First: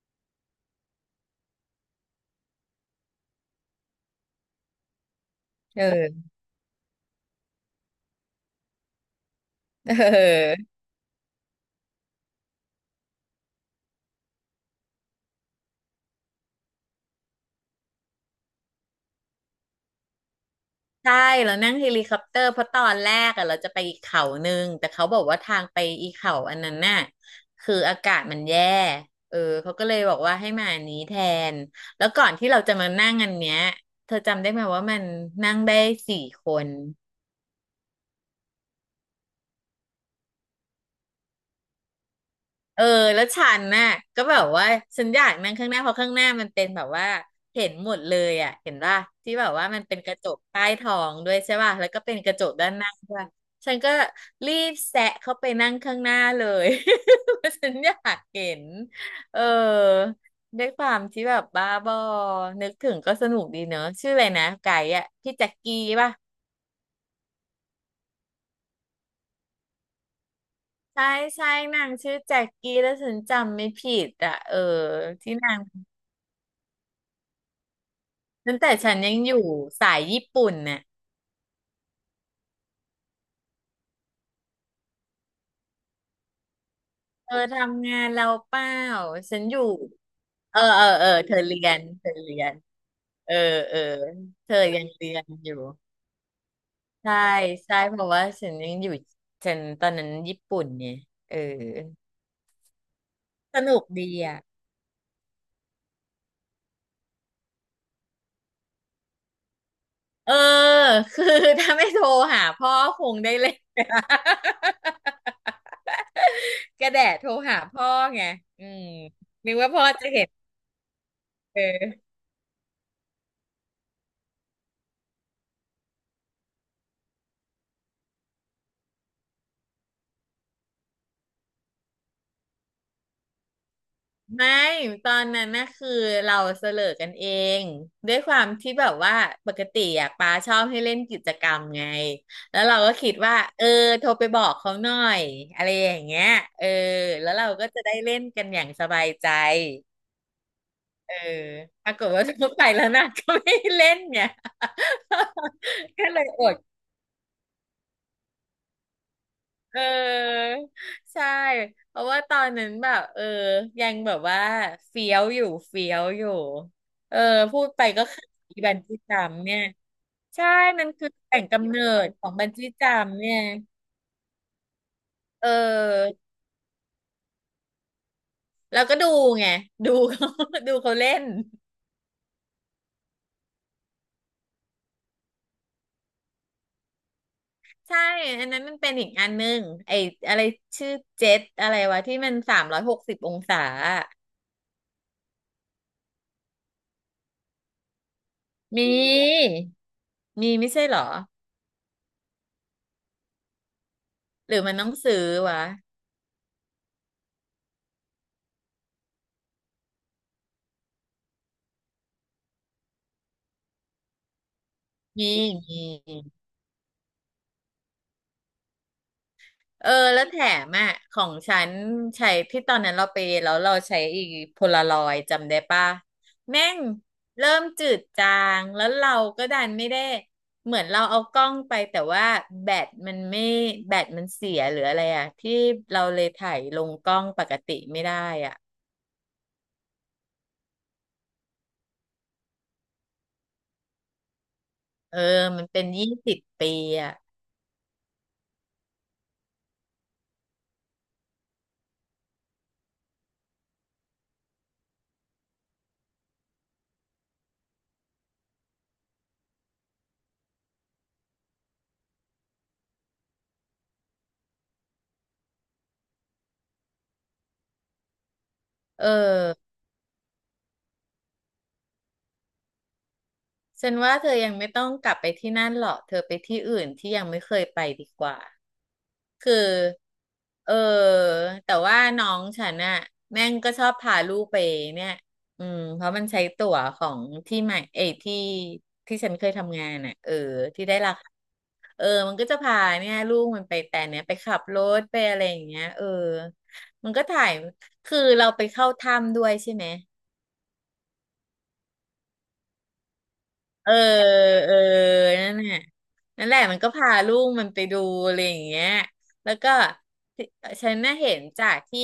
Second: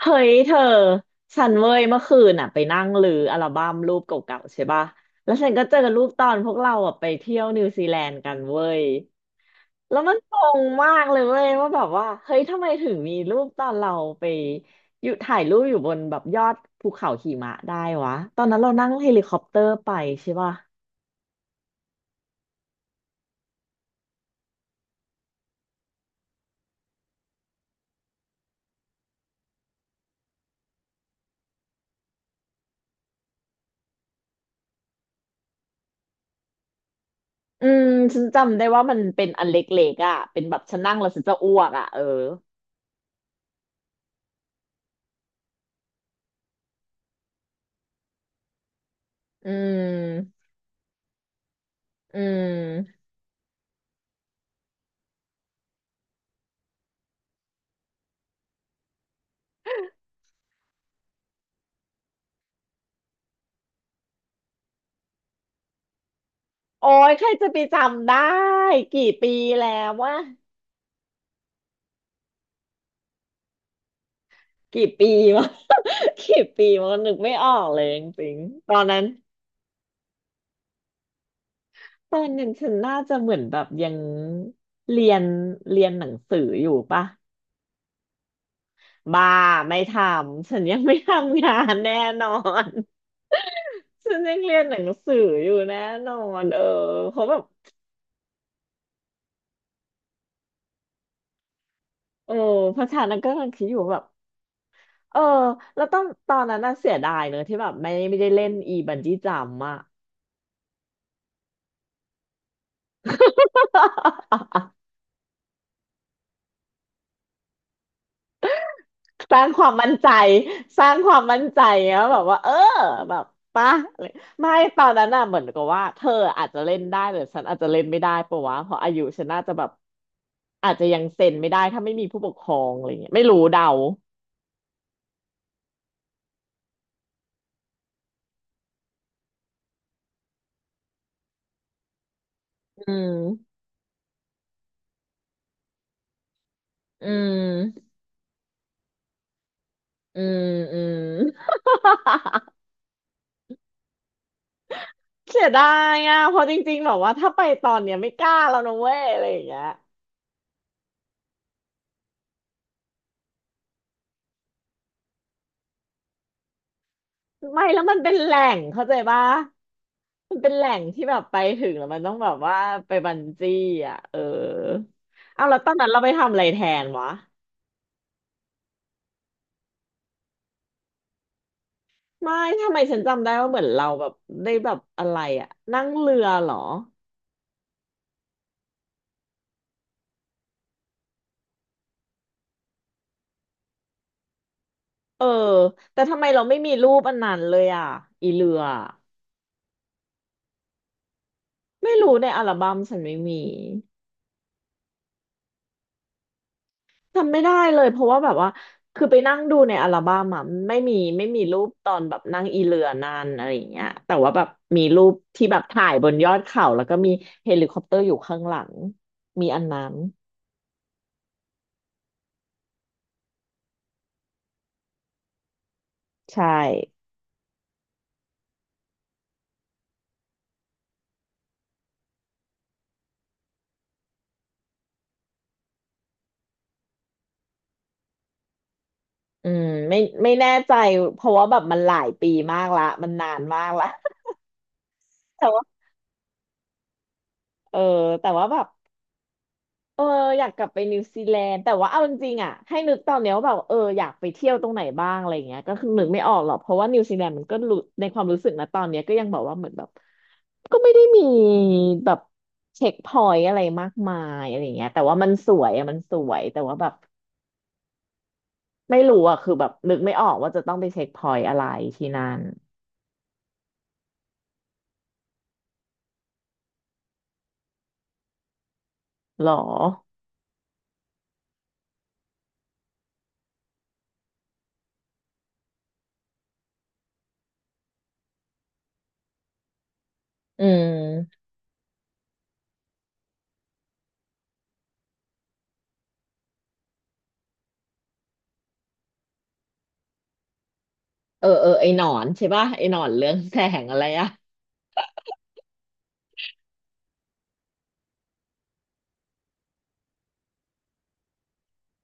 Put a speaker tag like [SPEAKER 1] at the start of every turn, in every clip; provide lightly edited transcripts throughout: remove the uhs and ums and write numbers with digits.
[SPEAKER 1] เฮ้ยเธอฉันเว้ยเมื่อคืนอ่ะไปนั่งรื้ออัลบั้มรูปเก่าๆใช่ปะแล้วฉันก็เจอ
[SPEAKER 2] เอ
[SPEAKER 1] รู
[SPEAKER 2] อ
[SPEAKER 1] ปตอนพวกเราอ่ะไปเที่ยวนิวซีแลนด์กันเว้ย แล้วมันงง
[SPEAKER 2] เออ
[SPEAKER 1] มากเลยเว้ยว่าแบบว่าเฮ้ยทำไมถึงมีรูปตอนเราไปอยู่ถ่ายรูปอยู่บนแบบยอดภูเขาหิมะได้วะตอนนั้นเรานั่งเฮลิคอปเตอร์ไปใช่ปะ
[SPEAKER 2] นั่งเฮลิคอปเตอร์เพราะตอนแรกอะเราจะไปอีกเขาหนึ่งแต่เขาบอกว่าทางไปอีเขาอันนั้นน่ะคืออากาศมันแย่เออเขาก็เลยบอกว่าให้มาอันนี้แทนแล้วก่อนที่เราจะมานั่งอันเนี้ยเธอจำได้ไหมว่ามันนั่งได้4 คน
[SPEAKER 1] อืมฉันจำได้ว่ามันเป็นอันเล็กๆอ่ะเป็นแบบฉันนั่งแล้วฉันจะอ้วกอ่ะเออ
[SPEAKER 2] เออแล้วฉันน่ะก็แบบว่าฉันอยากนั่งข้างหน้าเพราะข้างหน้ามันเป็นแบบว่าเห็นหมดเลยอ่ะเห็นป่ะที่แบ
[SPEAKER 1] อื
[SPEAKER 2] บว่ามันเป็นกระจ
[SPEAKER 1] ม
[SPEAKER 2] กใต้ท้องด้วยใช่ป่ะแล้วก็เป็น
[SPEAKER 1] อื
[SPEAKER 2] กระจกด้านหน้า
[SPEAKER 1] ม
[SPEAKER 2] ด้วยฉันก็รีบแซะเข้าไปนั่งข้างหน้าเลย เพราะฉันอยากเห็นเออด้วยความที่แบบบ้าบอนึกถึงก็สนุกดีเนอะชื่ออะไรนะไก่อ่ะพี่แจ็คกี้ป่ะ
[SPEAKER 1] โอ้ยใครจะไปจำได้กี่ปีแล้วว่า
[SPEAKER 2] ใช่ใช่นางชื่อแจ็คกี้แล้วฉันจำไม่ผิดอ่ะเออ
[SPEAKER 1] กี่ปี
[SPEAKER 2] ที่
[SPEAKER 1] วะ
[SPEAKER 2] นาง
[SPEAKER 1] กี่ปีวะนึกไม่ออกเลยจริง
[SPEAKER 2] ตั้ง
[SPEAKER 1] ๆต
[SPEAKER 2] แต่
[SPEAKER 1] อน
[SPEAKER 2] ฉัน
[SPEAKER 1] นั้น
[SPEAKER 2] ยังอยู่สายญี่ปุ่นเนี่ย
[SPEAKER 1] ตอนนั้นฉันน่าจะเหมือนแบบยังเรียนเรียนหนังสืออยู่ปะ
[SPEAKER 2] เธอทำงานเราเปล่า
[SPEAKER 1] บ้า
[SPEAKER 2] ฉันอยู่
[SPEAKER 1] ไม่ทำ
[SPEAKER 2] เอ
[SPEAKER 1] ฉั
[SPEAKER 2] อ
[SPEAKER 1] นยัง
[SPEAKER 2] เออ
[SPEAKER 1] ไม่
[SPEAKER 2] เออเธอ
[SPEAKER 1] ทำงา
[SPEAKER 2] เรีย
[SPEAKER 1] น
[SPEAKER 2] น
[SPEAKER 1] แน่
[SPEAKER 2] เธอ
[SPEAKER 1] นอ
[SPEAKER 2] เรียน
[SPEAKER 1] น
[SPEAKER 2] เออเออ
[SPEAKER 1] ฉันยัง
[SPEAKER 2] เธ
[SPEAKER 1] เรี
[SPEAKER 2] อ
[SPEAKER 1] ยนหนั
[SPEAKER 2] ยัง
[SPEAKER 1] ง
[SPEAKER 2] เรี
[SPEAKER 1] สือ
[SPEAKER 2] ยน
[SPEAKER 1] อ
[SPEAKER 2] อ
[SPEAKER 1] ยู่
[SPEAKER 2] ยู่
[SPEAKER 1] แน่นอนเออ
[SPEAKER 2] ใช่
[SPEAKER 1] เขาะแบบ
[SPEAKER 2] ใช่เพราะว่าฉันยังอยู่ฉันตอนนั้นญี่ปุ่นเนี่ยเออ
[SPEAKER 1] เออเพราะฉะนั้นก็กำลัง
[SPEAKER 2] ส
[SPEAKER 1] คิดอ
[SPEAKER 2] นุ
[SPEAKER 1] ยู่
[SPEAKER 2] ก
[SPEAKER 1] ว่าแบบ
[SPEAKER 2] ดีอ่ะ
[SPEAKER 1] เออแล้วตอนนั้นน่ะเสียดายเนอะที่แบบไม่ได้เล่นอีบันจี้จัมป์อะ
[SPEAKER 2] เออ คือถ้าไม่โทรหาพ่อคงได้เล่น กระ แดะโทรหาพ่อไงอืม
[SPEAKER 1] สร้าง
[SPEAKER 2] นึก
[SPEAKER 1] ควา
[SPEAKER 2] ว่า
[SPEAKER 1] ม
[SPEAKER 2] พ่อ
[SPEAKER 1] มั่น
[SPEAKER 2] จะ
[SPEAKER 1] ใจ
[SPEAKER 2] เห็น
[SPEAKER 1] สร้างความมั่น
[SPEAKER 2] เ
[SPEAKER 1] ใจแล้ว
[SPEAKER 2] ออ
[SPEAKER 1] แบบว่าเออแบบป่ะอะไรไม่ตอนนั้นน่ะเหมือนกับว่าเธออาจจะเล่นได้แต่ฉันอาจจะเล่นไม่ได้ปะวะเพราะอายุฉันน่าจะแบบอาจจะยังเซ็นไม่ได้ถ้าไม่มีผู้ปกครองอะไรเงี้ยไม่รู้เดา
[SPEAKER 2] ไม่ตอนนั้นน่ะคือเราเสลอกันเองด้วยความที่แบบว่าปกติอ่ะปาชอบให้เล่นกิจกรรมไงแล้วเรา
[SPEAKER 1] อื
[SPEAKER 2] ก็คิด
[SPEAKER 1] ม
[SPEAKER 2] ว่าเออโทรไปบอกเขาหน่อยอะไรอย่างเงี้ยเออ
[SPEAKER 1] อื
[SPEAKER 2] แล้วเราก็จะ
[SPEAKER 1] ม
[SPEAKER 2] ได้เล่นกันอย่างสบายใจ
[SPEAKER 1] อืมอืม
[SPEAKER 2] เออปรากฏว่า โทร ไปแล้วนะก็ไม่ให้เล่นเนี่ย
[SPEAKER 1] เสียดา ย
[SPEAKER 2] ก็
[SPEAKER 1] อ่ะ
[SPEAKER 2] เลย
[SPEAKER 1] เพ
[SPEAKER 2] อ
[SPEAKER 1] ราะจ
[SPEAKER 2] ด
[SPEAKER 1] ริงๆแบบว่าถ้าไปตอนเนี้ยไม่กล้าแล้วนะเว้ยอะไรอย่างเงี้ย
[SPEAKER 2] เออใช่เพราะว่าตอนนั้นแบบเออยังแบบว่าเฟี้ยวอยู่เฟี้ยวอยู่เออพู
[SPEAKER 1] ไม่
[SPEAKER 2] ด
[SPEAKER 1] แล้
[SPEAKER 2] ไป
[SPEAKER 1] วมัน
[SPEAKER 2] ก็
[SPEAKER 1] เป็น
[SPEAKER 2] คือ
[SPEAKER 1] แหล่
[SPEAKER 2] อี
[SPEAKER 1] ง
[SPEAKER 2] บัน
[SPEAKER 1] เข้าใจ
[SPEAKER 2] จี้จั
[SPEAKER 1] ปะ
[SPEAKER 2] มป์เนี่ย
[SPEAKER 1] มัน
[SPEAKER 2] ใช่
[SPEAKER 1] เป็นแหล่ง
[SPEAKER 2] มัน
[SPEAKER 1] ที่
[SPEAKER 2] คือ
[SPEAKER 1] แบบ
[SPEAKER 2] แห
[SPEAKER 1] ไป
[SPEAKER 2] ล่ง
[SPEAKER 1] ถึ
[SPEAKER 2] กำ
[SPEAKER 1] ง
[SPEAKER 2] เนิ
[SPEAKER 1] แล้วมัน
[SPEAKER 2] ด
[SPEAKER 1] ต้อง
[SPEAKER 2] ขอ
[SPEAKER 1] แบ
[SPEAKER 2] ง
[SPEAKER 1] บ
[SPEAKER 2] บัน
[SPEAKER 1] ว่า
[SPEAKER 2] จี้จั
[SPEAKER 1] ไป
[SPEAKER 2] ม
[SPEAKER 1] บั
[SPEAKER 2] ป์
[SPEAKER 1] น
[SPEAKER 2] เนี่ย
[SPEAKER 1] จี้อ่ะเออ
[SPEAKER 2] เ
[SPEAKER 1] เอาแล้วตอนนั้นเราไป
[SPEAKER 2] ออ
[SPEAKER 1] ทำอะไรแทนวะ
[SPEAKER 2] แล้วก็ดูไงดู เขา ดูเขาเล่น
[SPEAKER 1] ไม่ทำไมฉันจำได้ว่าเหมือนเราแบบได้แบบอะไรอ่ะนั่งเรือเหรอ
[SPEAKER 2] ใช่อันนั้นมันเป็นอีกอันหนึงไอ้อะไรชื่อเจ็ตอะไรวะที่มัน360 องศาอะ
[SPEAKER 1] เออแต่ทำไมเราไม่มีรูปอันนั้นเลยอ่ะอีเรือ
[SPEAKER 2] มีมีไม่ใช่เหรอ
[SPEAKER 1] ไม่รู้ในอัลบั้มฉันไม่มี
[SPEAKER 2] หรือมันต้องซื้อวะ
[SPEAKER 1] จำไม่ได้เลยเพราะว่าแบบว่าคือไปนั่งดูในอัลบั้มอะไม่มีรูปตอนแบบนั่งอีเรือนานอะไรอย่างเงี้ยแต่ว่าแบบมีรูป
[SPEAKER 2] มี
[SPEAKER 1] ที่แบบ
[SPEAKER 2] มี
[SPEAKER 1] ถ่ายบนยอดเขาแล้วก็มีเฮลิคอปเตอร์อยู่ข้างหลังมีอันนั้
[SPEAKER 2] เออ
[SPEAKER 1] น
[SPEAKER 2] แล้วแถมอ่ะของฉันใช้ที่ตอนนั้นเราไปแล้วเราใช้อีกโพลารอยด์จำได้ป่ะ
[SPEAKER 1] ใช่
[SPEAKER 2] แม่งเริ่มจืดจางแล้วเราก็ดันไม่ได้เหมือนเราเอากล้องไปแต่ว่าแบตมันไม่แบตมันเสียหรืออะไรอ่ะที่เราเลยถ่ายลงกล้องปกติไม่ได้อ่ะ
[SPEAKER 1] อืมไม่แน่ใจเพราะว่าแบบมันหลายปีมากละมันนานมากละ
[SPEAKER 2] เออ
[SPEAKER 1] แต่ว่า
[SPEAKER 2] มันเป็น20 ปีอ่ะ
[SPEAKER 1] เออแต่ว่าแบบ เอออยากกลับไปนิวซีแลนด์แต่ว่าเอาจริงๆอ่ะให้นึกตอนเนี้ยว่าแบบเอออยากไปเที่ยวตรงไหนบ้างอะไรเงี้ยก็คือนึกไม่ออกหรอกเพราะว่านิวซีแลนด์มันก็รู้ในความรู้สึกนะตอนเนี้ยก็ยังแบบว่าเหมือนแบบก็ไม่ได้มีแบบเช็คพอยต์อะไรมากมายอะไรเงี้ยแต่ว่ามันสวยอะมันสวยแต่ว่าแบบไม่
[SPEAKER 2] เออ
[SPEAKER 1] รู้อ่ะคือแบบนึกไม่ออกว่าจะต้องไปเช็คพอยต์อะไรที่นั่น
[SPEAKER 2] ฉันว่าเธอยังไม่ต้องกลับไปที่นั่นหรอกเธอไปที่อื่นที่ยังไม่เคยไปดีกว่า
[SPEAKER 1] หรอ
[SPEAKER 2] คือเออแต่ว่าน้องฉันน่ะแม่งก็ชอบพาลูกไปเนี่ยอืมเพราะมันใช้ตั๋วของที่ใหม่เอยที่ที่ฉันเคยทำงานน่ะเออ
[SPEAKER 1] อื
[SPEAKER 2] ที่ได้ราคา
[SPEAKER 1] ม
[SPEAKER 2] เออมันก็จะพาเนี่ยลูกมันไปแต่เนี้ยไปขับรถไปอะไรอย่างเงี้ยเออมันก็ถ่ายคือเราไปเข้าถ้ำด้วยใช่ไหม
[SPEAKER 1] เออเออไอหนอนใช่ป่ะไอหนอนเรื่องแสง
[SPEAKER 2] เออ
[SPEAKER 1] อะไรอ่ะ
[SPEAKER 2] เออนั่นแหละนั่นแหละมันก็พาลูกมันไปดูอะไรอย่างเงี้ยแล้วก็ที่ฉันน่ะเห็นจากที่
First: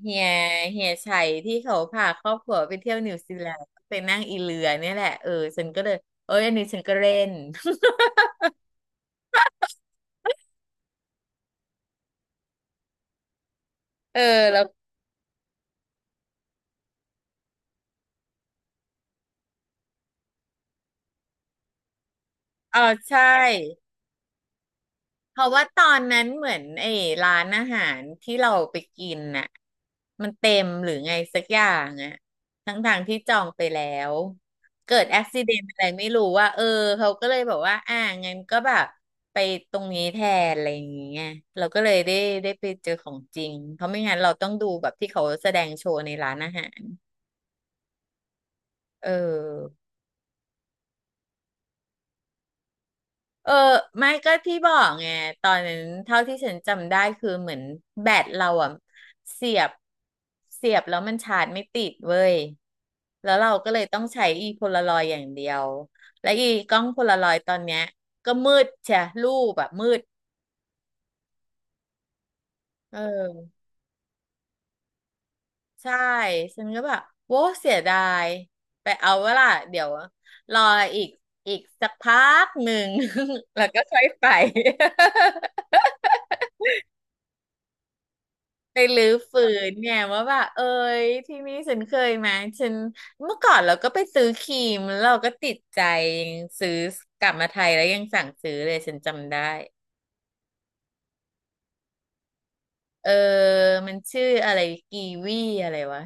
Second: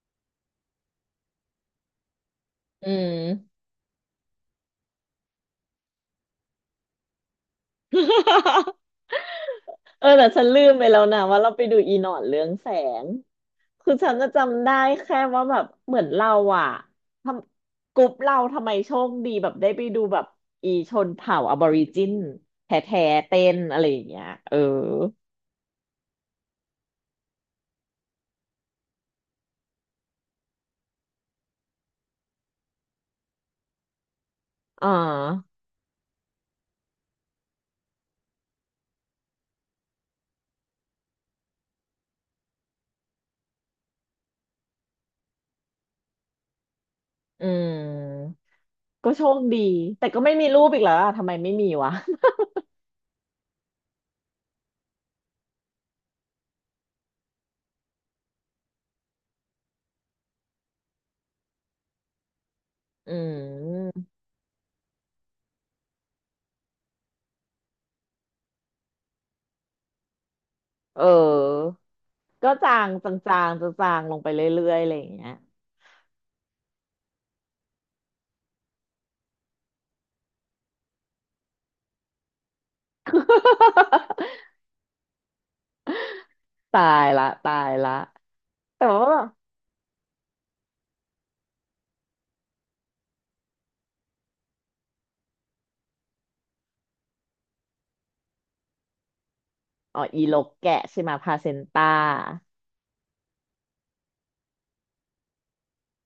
[SPEAKER 2] เฮียเฮียชัยที่เขาพาครอบครัวไป
[SPEAKER 1] อื
[SPEAKER 2] เที่ยวนิวซีแล
[SPEAKER 1] ม
[SPEAKER 2] นด์ไปนั่งอีเรือเนี่ยแหละเออฉันก็เลยเอ้ยอันนี้ฉันก็เล่น
[SPEAKER 1] เออแต่ฉันลืมไปแล้วนะว่าเราไปดูอีหนอนเรื่องแสงคือฉั น
[SPEAKER 2] เออ
[SPEAKER 1] จะ
[SPEAKER 2] แล้
[SPEAKER 1] จำ
[SPEAKER 2] ว
[SPEAKER 1] ได้แค่ว่าแบบเหมือนเราอ่ะทำกลุ่มเราทำไมโชคดีแบบได้ไปดูแบบอีชนเผ่าอะบอริจินแท้
[SPEAKER 2] อ๋อ
[SPEAKER 1] แท้
[SPEAKER 2] ใช่
[SPEAKER 1] เต้นอะไรอย่างเงี้ยเออ
[SPEAKER 2] เพราะว่าตอนนั้นเหมือนไอ้ร้านอาหารที่เราไปกินน่ะมันเต็มหรือไงสักอย่างอ่ะทั้งทางที่จองไปแล้ว
[SPEAKER 1] อ่
[SPEAKER 2] เกิดอุบิ
[SPEAKER 1] า
[SPEAKER 2] เหตุอะไรไม่รู้ว่าเออเขาก็เลยบอกว่าอ่างั้นก็แบบไปตรงนี้แทนอะไรอย่างเงี้ยเราก็เลยได้ไปเจอของจริงเพราะไม่งั้นเราต้องดูแบบที่เขาแสดงโชว์ในร้านอาหาร
[SPEAKER 1] อืม
[SPEAKER 2] เ
[SPEAKER 1] ก็โชคดี
[SPEAKER 2] ออ
[SPEAKER 1] แต่ก็ไม่มีรูปอีกแล้วอะทำไมไม่มีวะ
[SPEAKER 2] เออไม่ก็ที่บอกไงตอนนั้นเท่าที่ฉันจำได้คือเหมือนแบตเราอ่ะเสียบเสียบแล้วมันชาร์จไม่ติดเว้ย
[SPEAKER 1] อื
[SPEAKER 2] แล้วเราก็เลยต้อ
[SPEAKER 1] ม
[SPEAKER 2] งใช้อีโพลารอยด์อย่างเดียวและอีกล้องโพลารอยด์ตอนเนี้ยก็มืดใช่รูปแบบมืด
[SPEAKER 1] เออก็จาง
[SPEAKER 2] เอ
[SPEAKER 1] จางๆ
[SPEAKER 2] อ
[SPEAKER 1] จางๆลงไปเรื่อยๆอะไรอย่างเงี้ย
[SPEAKER 2] ใช่ฉันก็แบบโว้เสียดายไปเอาเวล่ะเดี๋ยวรออีกอีกสักพักหนึ่ง แล้วก็ค่อยไป
[SPEAKER 1] ตายละตายละ
[SPEAKER 2] ไป
[SPEAKER 1] แต่
[SPEAKER 2] รื้
[SPEAKER 1] ว่า
[SPEAKER 2] อฟื้นเนี่ยว่าแบบเอ้ยที่นี่ฉันเคยมาฉันเมื่อก่อนเราก็ไปซื้อครีมแล้วเราก็ติดใจยังซื้อกลับมาไทยแล้วยังสั่งซื้อเลยฉันจำได้
[SPEAKER 1] อ๋ออีลกแกะใช่ไหมพาเซนต้า
[SPEAKER 2] เออมันชื่ออะไรกีวีอะไรวะ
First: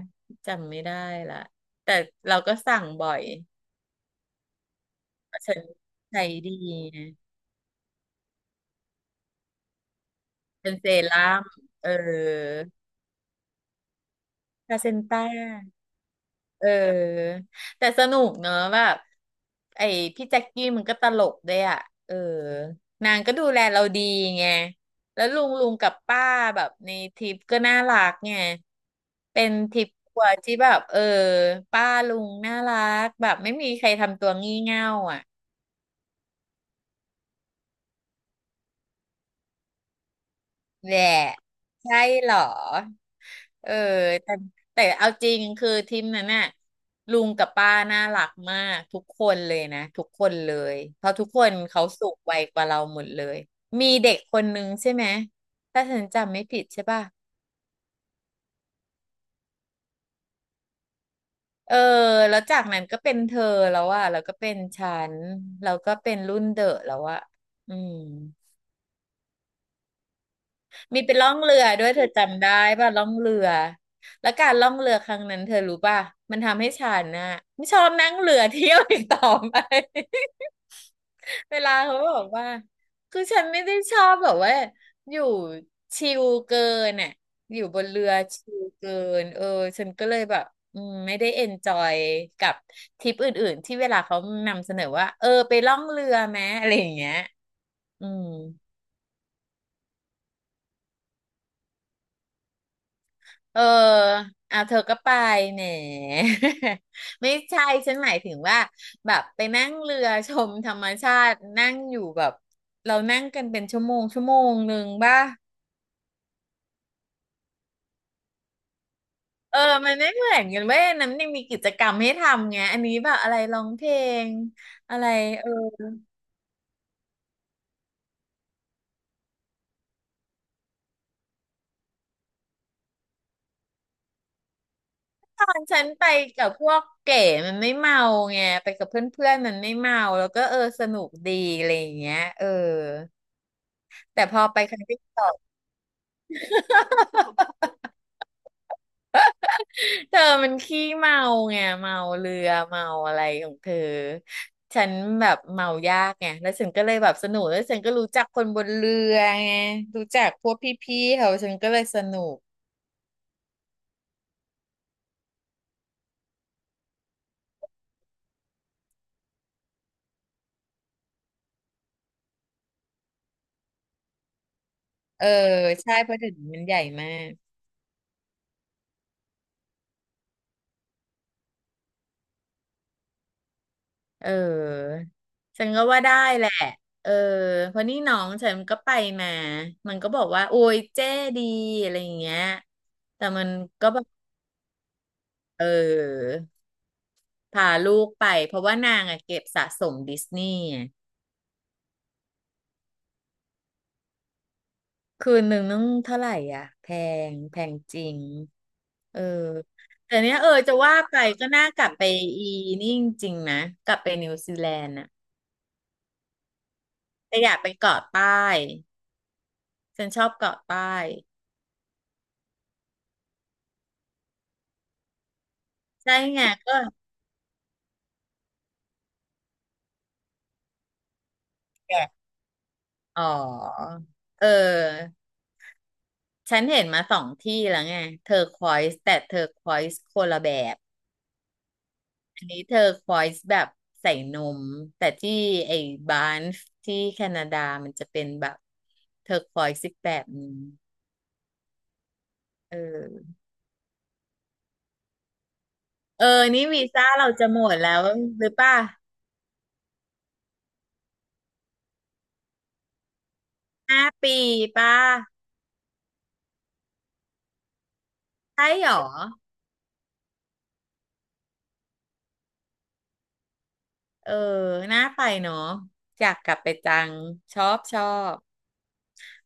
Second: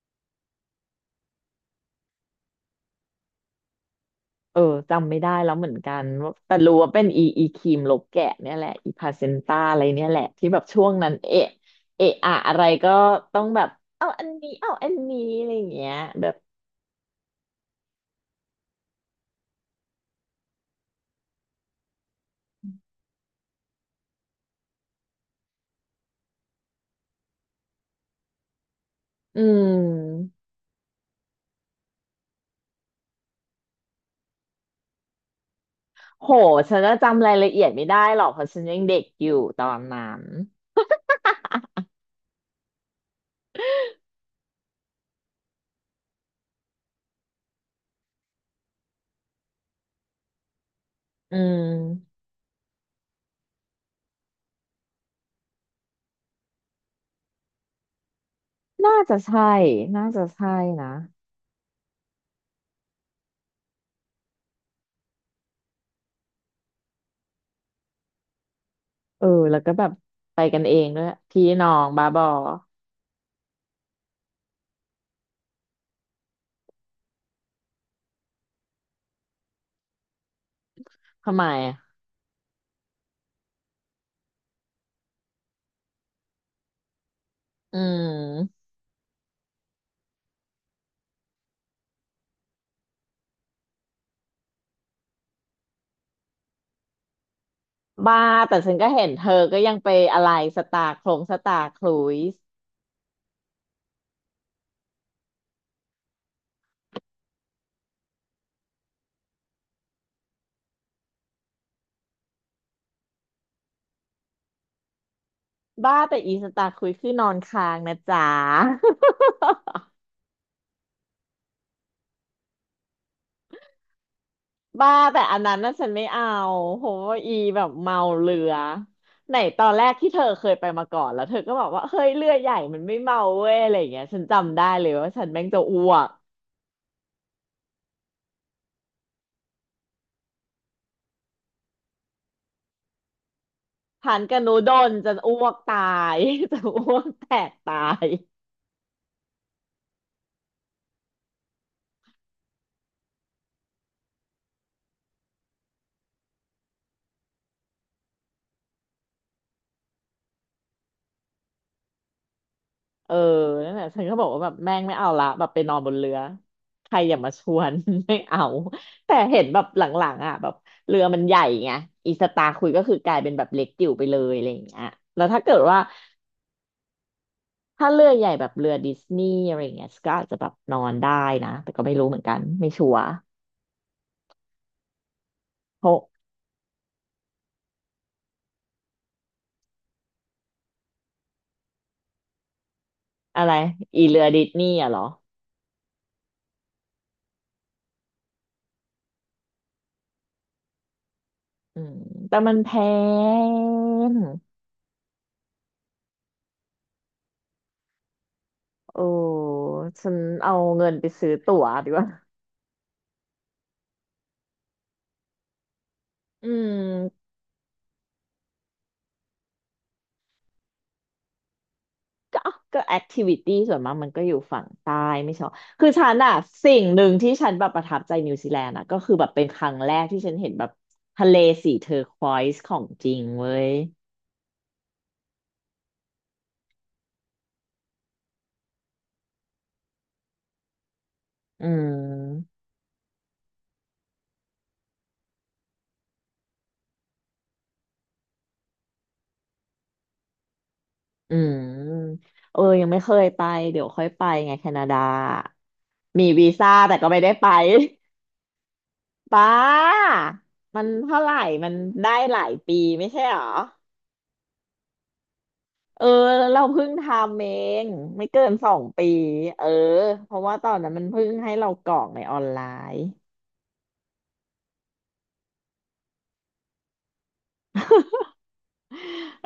[SPEAKER 2] จำไม่ได้ละแต่เราก็สั่งบ่อย
[SPEAKER 1] เออจำไม่ได้
[SPEAKER 2] เพราะ
[SPEAKER 1] แล้
[SPEAKER 2] ฉั
[SPEAKER 1] ว
[SPEAKER 2] น
[SPEAKER 1] เหมือนกัน
[SPEAKER 2] ใช้
[SPEAKER 1] ว่า
[SPEAKER 2] ดี
[SPEAKER 1] แต่รู้ว่าเป็น
[SPEAKER 2] นะ
[SPEAKER 1] อีครีมลกแกะเนี่ยแหละอีพาเซนต้าอะไรเนี่ยแหละที่แบบ
[SPEAKER 2] เป็น
[SPEAKER 1] ช่ว
[SPEAKER 2] เซ
[SPEAKER 1] งนั้น
[SPEAKER 2] รั่ม
[SPEAKER 1] เอะ
[SPEAKER 2] เออ
[SPEAKER 1] เอะอะอะไรก็ต้องแบบเอาอันนี้เอา
[SPEAKER 2] พาเซ
[SPEAKER 1] อัน
[SPEAKER 2] น
[SPEAKER 1] นี้
[SPEAKER 2] ต้า
[SPEAKER 1] อะไรอย่างเงี้ยแบบ
[SPEAKER 2] เออแต่สนุกเนอะแบบไอ้พี่แจ็คกี้มันก็ตลกด้วยอ่ะเออนางก็ดูแลเราดีไงแล้วลุงกับป้าแบบในทริปก็น่ารักไง
[SPEAKER 1] อื
[SPEAKER 2] เป็นทริปครัวร์
[SPEAKER 1] ม
[SPEAKER 2] ที่แบบเออป้าลุงน่ารักแบบไม่มีใครทำตัวงี่เง่าอ่ะ
[SPEAKER 1] โหฉันจะจำรายละเอียดไม่ได้หรอกเพราะฉันยังเด็กอยู่ตอนนั้น
[SPEAKER 2] แหละใช่เหรอ เออแต่แต่เอาจริงคือทีมนั้นน่ะลุงกับป้าน่ารักมากทุกคนเลยนะทุกคนเลยเพราะทุก
[SPEAKER 1] อื
[SPEAKER 2] คนเขาสู
[SPEAKER 1] ม
[SPEAKER 2] งวัยกว่าเราหมดเลยมีเด็กคนนึงใช่ไหมถ้าฉันจำไม่ผิดใช่ป่ะ
[SPEAKER 1] น่าจะใช่น่าจะใช่นะ
[SPEAKER 2] เออแล้วจากนั้นก็เป็นเธอแล้วอะแล้วก็เป็นฉันแล้วก็เป็นรุ่นเดอะแล้วอะอืม
[SPEAKER 1] เออแล้วก็แบบไปกันเอง
[SPEAKER 2] มี
[SPEAKER 1] ด้วย
[SPEAKER 2] เป็นล่อง
[SPEAKER 1] พี่
[SPEAKER 2] เรือ
[SPEAKER 1] น้อ
[SPEAKER 2] ด้
[SPEAKER 1] ง
[SPEAKER 2] วยเธ
[SPEAKER 1] บา
[SPEAKER 2] อ
[SPEAKER 1] บอ
[SPEAKER 2] จำได้ป่ะล่องเรือแล้วการล่องเรือครั้งนั้นเธอรู้ป่ะมันทำให้ฉันน่ะไม่ชอบนั่งเรือเที่ยวอีกต่อไป
[SPEAKER 1] ทำไม
[SPEAKER 2] เวลา
[SPEAKER 1] อะ
[SPEAKER 2] เขาบอกว่าคือฉันไม่ได้ชอบแบบว่าอยู่ชิลเกินน่ะอยู่
[SPEAKER 1] อื
[SPEAKER 2] บนเรือชิล
[SPEAKER 1] ม
[SPEAKER 2] เกินเออฉันก็เลยแบบอืมไม่ได้เอนจอยกับทริปอื่นๆที่เวลาเขานำเสนอว่าเออไปล่องเรือไหมอะไรอย่างเงี้ยอื
[SPEAKER 1] บ้า
[SPEAKER 2] ม
[SPEAKER 1] แต่ฉันก็เห็นเธอก็ยังไปอะไรสตาร์โครงสตาร์ครุยส์
[SPEAKER 2] เอออ่ะเธอก็ไปแหม ไม่ใช่ฉันหมายถึงว่าแบบไปนั่งเรือชมธรรมชาตินั่งอยู่แบบเรานั่งกันเป็นชั่วโมงชั่วโมงหนึ่งป่ะ
[SPEAKER 1] บ้าแต่อีสตาร์ครุยส์คือนอนค้างนะจ๊ะ
[SPEAKER 2] เออมันไม่เหมือนกันเว้ยอันนั้นยังมีกิจกรรมให้ทำไงอันนี้แบบอะไรร้องเพลง
[SPEAKER 1] บ้า
[SPEAKER 2] อะไร
[SPEAKER 1] แต่อัน
[SPEAKER 2] เออ
[SPEAKER 1] นั้นน่ะฉันไม่เอาโหอีแบบเมาเรือไหนตอนแรกที่เธอเคยไปมาก่อนแล้วเธอก็บอกว่าเฮ้ยเรือใหญ่มันไม่เมาเว้ยอะไรอย่างเงี้ยฉันจำได้เลยว่าฉัน
[SPEAKER 2] ต
[SPEAKER 1] แม่ง
[SPEAKER 2] อ
[SPEAKER 1] จะ
[SPEAKER 2] น
[SPEAKER 1] อ้
[SPEAKER 2] ฉัน
[SPEAKER 1] ว
[SPEAKER 2] ไป
[SPEAKER 1] ก
[SPEAKER 2] กับพวกเก๋มันไม่เมาไงไปกับเพื่อนๆมันไม่เมาแล้วก็เออสนุกดีอะไรอย่างเงี้ยเออ
[SPEAKER 1] ทาน
[SPEAKER 2] แต่
[SPEAKER 1] ก
[SPEAKER 2] พ
[SPEAKER 1] ระ
[SPEAKER 2] อ
[SPEAKER 1] นู
[SPEAKER 2] ไป
[SPEAKER 1] ด
[SPEAKER 2] ครั้ง
[SPEAKER 1] น
[SPEAKER 2] ที่
[SPEAKER 1] จะ
[SPEAKER 2] สอ
[SPEAKER 1] อ้
[SPEAKER 2] ง
[SPEAKER 1] วกตาย จะอ้วกแตกตาย
[SPEAKER 2] เธอมันขี้เมาไงเมาเรือเมาอะไรของเธอฉันแบบเมายากไงแล้วฉันก็เลยแบบสนุกแล้วฉันก็รู้จักคนบนเรือไงรู้จักพวกพี่ๆเขาฉันก็เลยสนุก
[SPEAKER 1] เออนั่นแหละฉันก็บอกว่าแบบแม่งไม่เอาละแบบไปนอนบนเรือ ใครอย่ามาชวน ไม่เอา แต่เห็นแบบหลังๆอ่ะแบบเรือมันใหญ่ไงอีสตาร์คุยก็คือกลายเป็นแบบเล็กจิ๋วไปเลยอะไรอย่างเงี้ยแล้
[SPEAKER 2] เอ
[SPEAKER 1] ว
[SPEAKER 2] อ
[SPEAKER 1] ถ้าเกิดว่า
[SPEAKER 2] ใช่เพราะเดี๋ยวนี้มันใหญ่มาก
[SPEAKER 1] ถ้าเรือใหญ่แบบเรือดิสนีย์อะไรอย่างเงี้ยก็อาจจะแบบนอนได้นะ แต่ก็ไม่รู้เหมือนกัน ไม่ชัวร์
[SPEAKER 2] เออฉันก็
[SPEAKER 1] เพราะ
[SPEAKER 2] ว่าได้แหละเออเพราะนี่น้องฉันก็ไปมามันก็บอกว่าโอ้ยเจ๊ดีอะไรอย่างเงี้ยแต่
[SPEAKER 1] อะ
[SPEAKER 2] มัน
[SPEAKER 1] ไร
[SPEAKER 2] ก็แบ
[SPEAKER 1] อี
[SPEAKER 2] บ
[SPEAKER 1] เรือดิสนีย์อะเหรอ
[SPEAKER 2] เออพาลูกไปเพราะว่านางอะเก็บสะสมดิสนีย์
[SPEAKER 1] อืมแต่มันแพง
[SPEAKER 2] คืนหนึ่งเท่าไหร่อ่ะแพงจริง
[SPEAKER 1] โอ้
[SPEAKER 2] เออ
[SPEAKER 1] ฉั
[SPEAKER 2] แต่
[SPEAKER 1] น
[SPEAKER 2] เนี้ยเออ
[SPEAKER 1] เอา
[SPEAKER 2] จะ
[SPEAKER 1] เงิน
[SPEAKER 2] ว่า
[SPEAKER 1] ไป
[SPEAKER 2] ไป
[SPEAKER 1] ซื้อ
[SPEAKER 2] ก็
[SPEAKER 1] ตั๋
[SPEAKER 2] น่า
[SPEAKER 1] ว
[SPEAKER 2] กลั
[SPEAKER 1] ดี
[SPEAKER 2] บ
[SPEAKER 1] ก
[SPEAKER 2] ไป
[SPEAKER 1] ว่า
[SPEAKER 2] อีนี่จริงๆนะกลับไปนิวซีแลนด์อ่ะ
[SPEAKER 1] อืม
[SPEAKER 2] แต่อยากไปเกาะใต้ฉันชอบเกาะใต้
[SPEAKER 1] ก็ก็แอคทิวิตี้ส่วนมากมันก็อยู่ฝั่งใต้ไม่ใช่หรอคือฉั
[SPEAKER 2] ใช่
[SPEAKER 1] นอะ
[SPEAKER 2] ไงก็
[SPEAKER 1] สิ่งหนึ่งที่ฉันแบบประทับใจนิวซีแลนด์อะก็คือแบบเป็นครั้งแรกที่ฉันเห็นแบบทะเลสีเทอร์
[SPEAKER 2] แกะ
[SPEAKER 1] ควอยซ์ของจริง
[SPEAKER 2] อ๋อ
[SPEAKER 1] เว้ย
[SPEAKER 2] เออฉันเห็นมาสองที่แล้วไงเทอร์ควอยส์แต่เทอร์ควอยส์คนละแบบ
[SPEAKER 1] อื
[SPEAKER 2] อัน
[SPEAKER 1] ม
[SPEAKER 2] นี้เธอควอยส์แบบใส่นมแต่ที่ไอ้บานฟที่แคนาดามันจะเป็นแบบเธอควอยส์อีกแบบหนึง
[SPEAKER 1] อืมเออ
[SPEAKER 2] เอ
[SPEAKER 1] ยังไม่เคย
[SPEAKER 2] อ
[SPEAKER 1] ไปเดี๋ยวค่อยไปไงแคนาดา
[SPEAKER 2] เอ
[SPEAKER 1] มี
[SPEAKER 2] อ
[SPEAKER 1] วี
[SPEAKER 2] นี่
[SPEAKER 1] ซ่า
[SPEAKER 2] วี
[SPEAKER 1] แต่
[SPEAKER 2] ซ่า
[SPEAKER 1] ก็ไม่
[SPEAKER 2] เรา
[SPEAKER 1] ได้ไป
[SPEAKER 2] จะหมดแล้วหรือป่ะ
[SPEAKER 1] ป้ามันเท่าไหร่มันได้หลายปีไม่ใช่หรอ
[SPEAKER 2] ห้าปีป่ะ
[SPEAKER 1] เออเราเพิ่งทำเองไม่เกินส
[SPEAKER 2] ใช่
[SPEAKER 1] อง
[SPEAKER 2] หรอ
[SPEAKER 1] ปีเออเพราะว่าตอนนั้นมันเพิ่งให้เรากรอกในออนไลน์
[SPEAKER 2] เออน่าไปเนาะอยากกลับไปจังชอบ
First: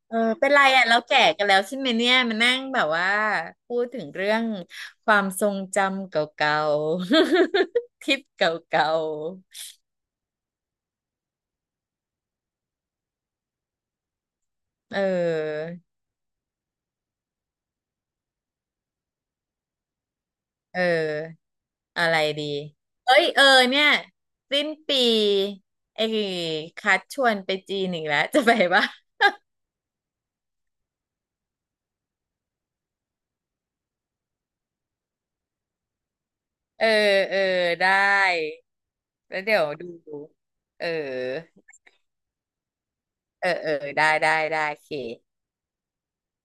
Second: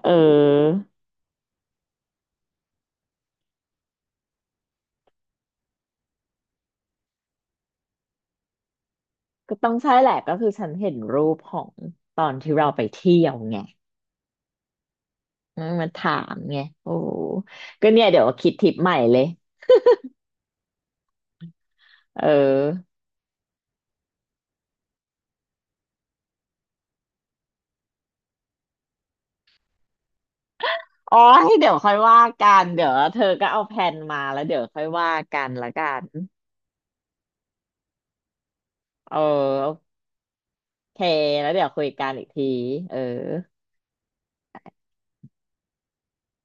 [SPEAKER 1] เ
[SPEAKER 2] เออเป็นไร
[SPEAKER 1] ออ
[SPEAKER 2] อ่ะเราแก่กันแล้วใช่ไหมเนี่ยมานั่งแบบว่าพูดถึงเรื่องความทรงจำเก่าๆ ทริปเก่า
[SPEAKER 1] ก็ต้องใช่แหละก็คือฉันเห็นรูปของตอนที่เราไปเที่ยวไง
[SPEAKER 2] ๆเอ
[SPEAKER 1] มันมา
[SPEAKER 2] อ
[SPEAKER 1] ถามไงโอ้ก็เนี่ยเดี๋ยวคิดทริปใหม่เลย
[SPEAKER 2] เอออะไร
[SPEAKER 1] เอ
[SPEAKER 2] ดี
[SPEAKER 1] อ
[SPEAKER 2] เอ้ยเออเนี่ยสิ้นปีไอ้คัดชวนไปจีนอีกแล้วจะไปปะ
[SPEAKER 1] อ๋อให้เดี๋ยวค่อยว่ากันเดี๋ยวเธอก็เอาแผนมาแล้วเดี๋ยวค่อยว่ากันละกัน
[SPEAKER 2] เออเออได้
[SPEAKER 1] เ
[SPEAKER 2] แล้วเดี๋ยว
[SPEAKER 1] ออ
[SPEAKER 2] ดูเออ
[SPEAKER 1] โอเคแล้วเดี๋ยวคุยกันอีกทีเออ
[SPEAKER 2] เออเออได้ได้ได้โอเค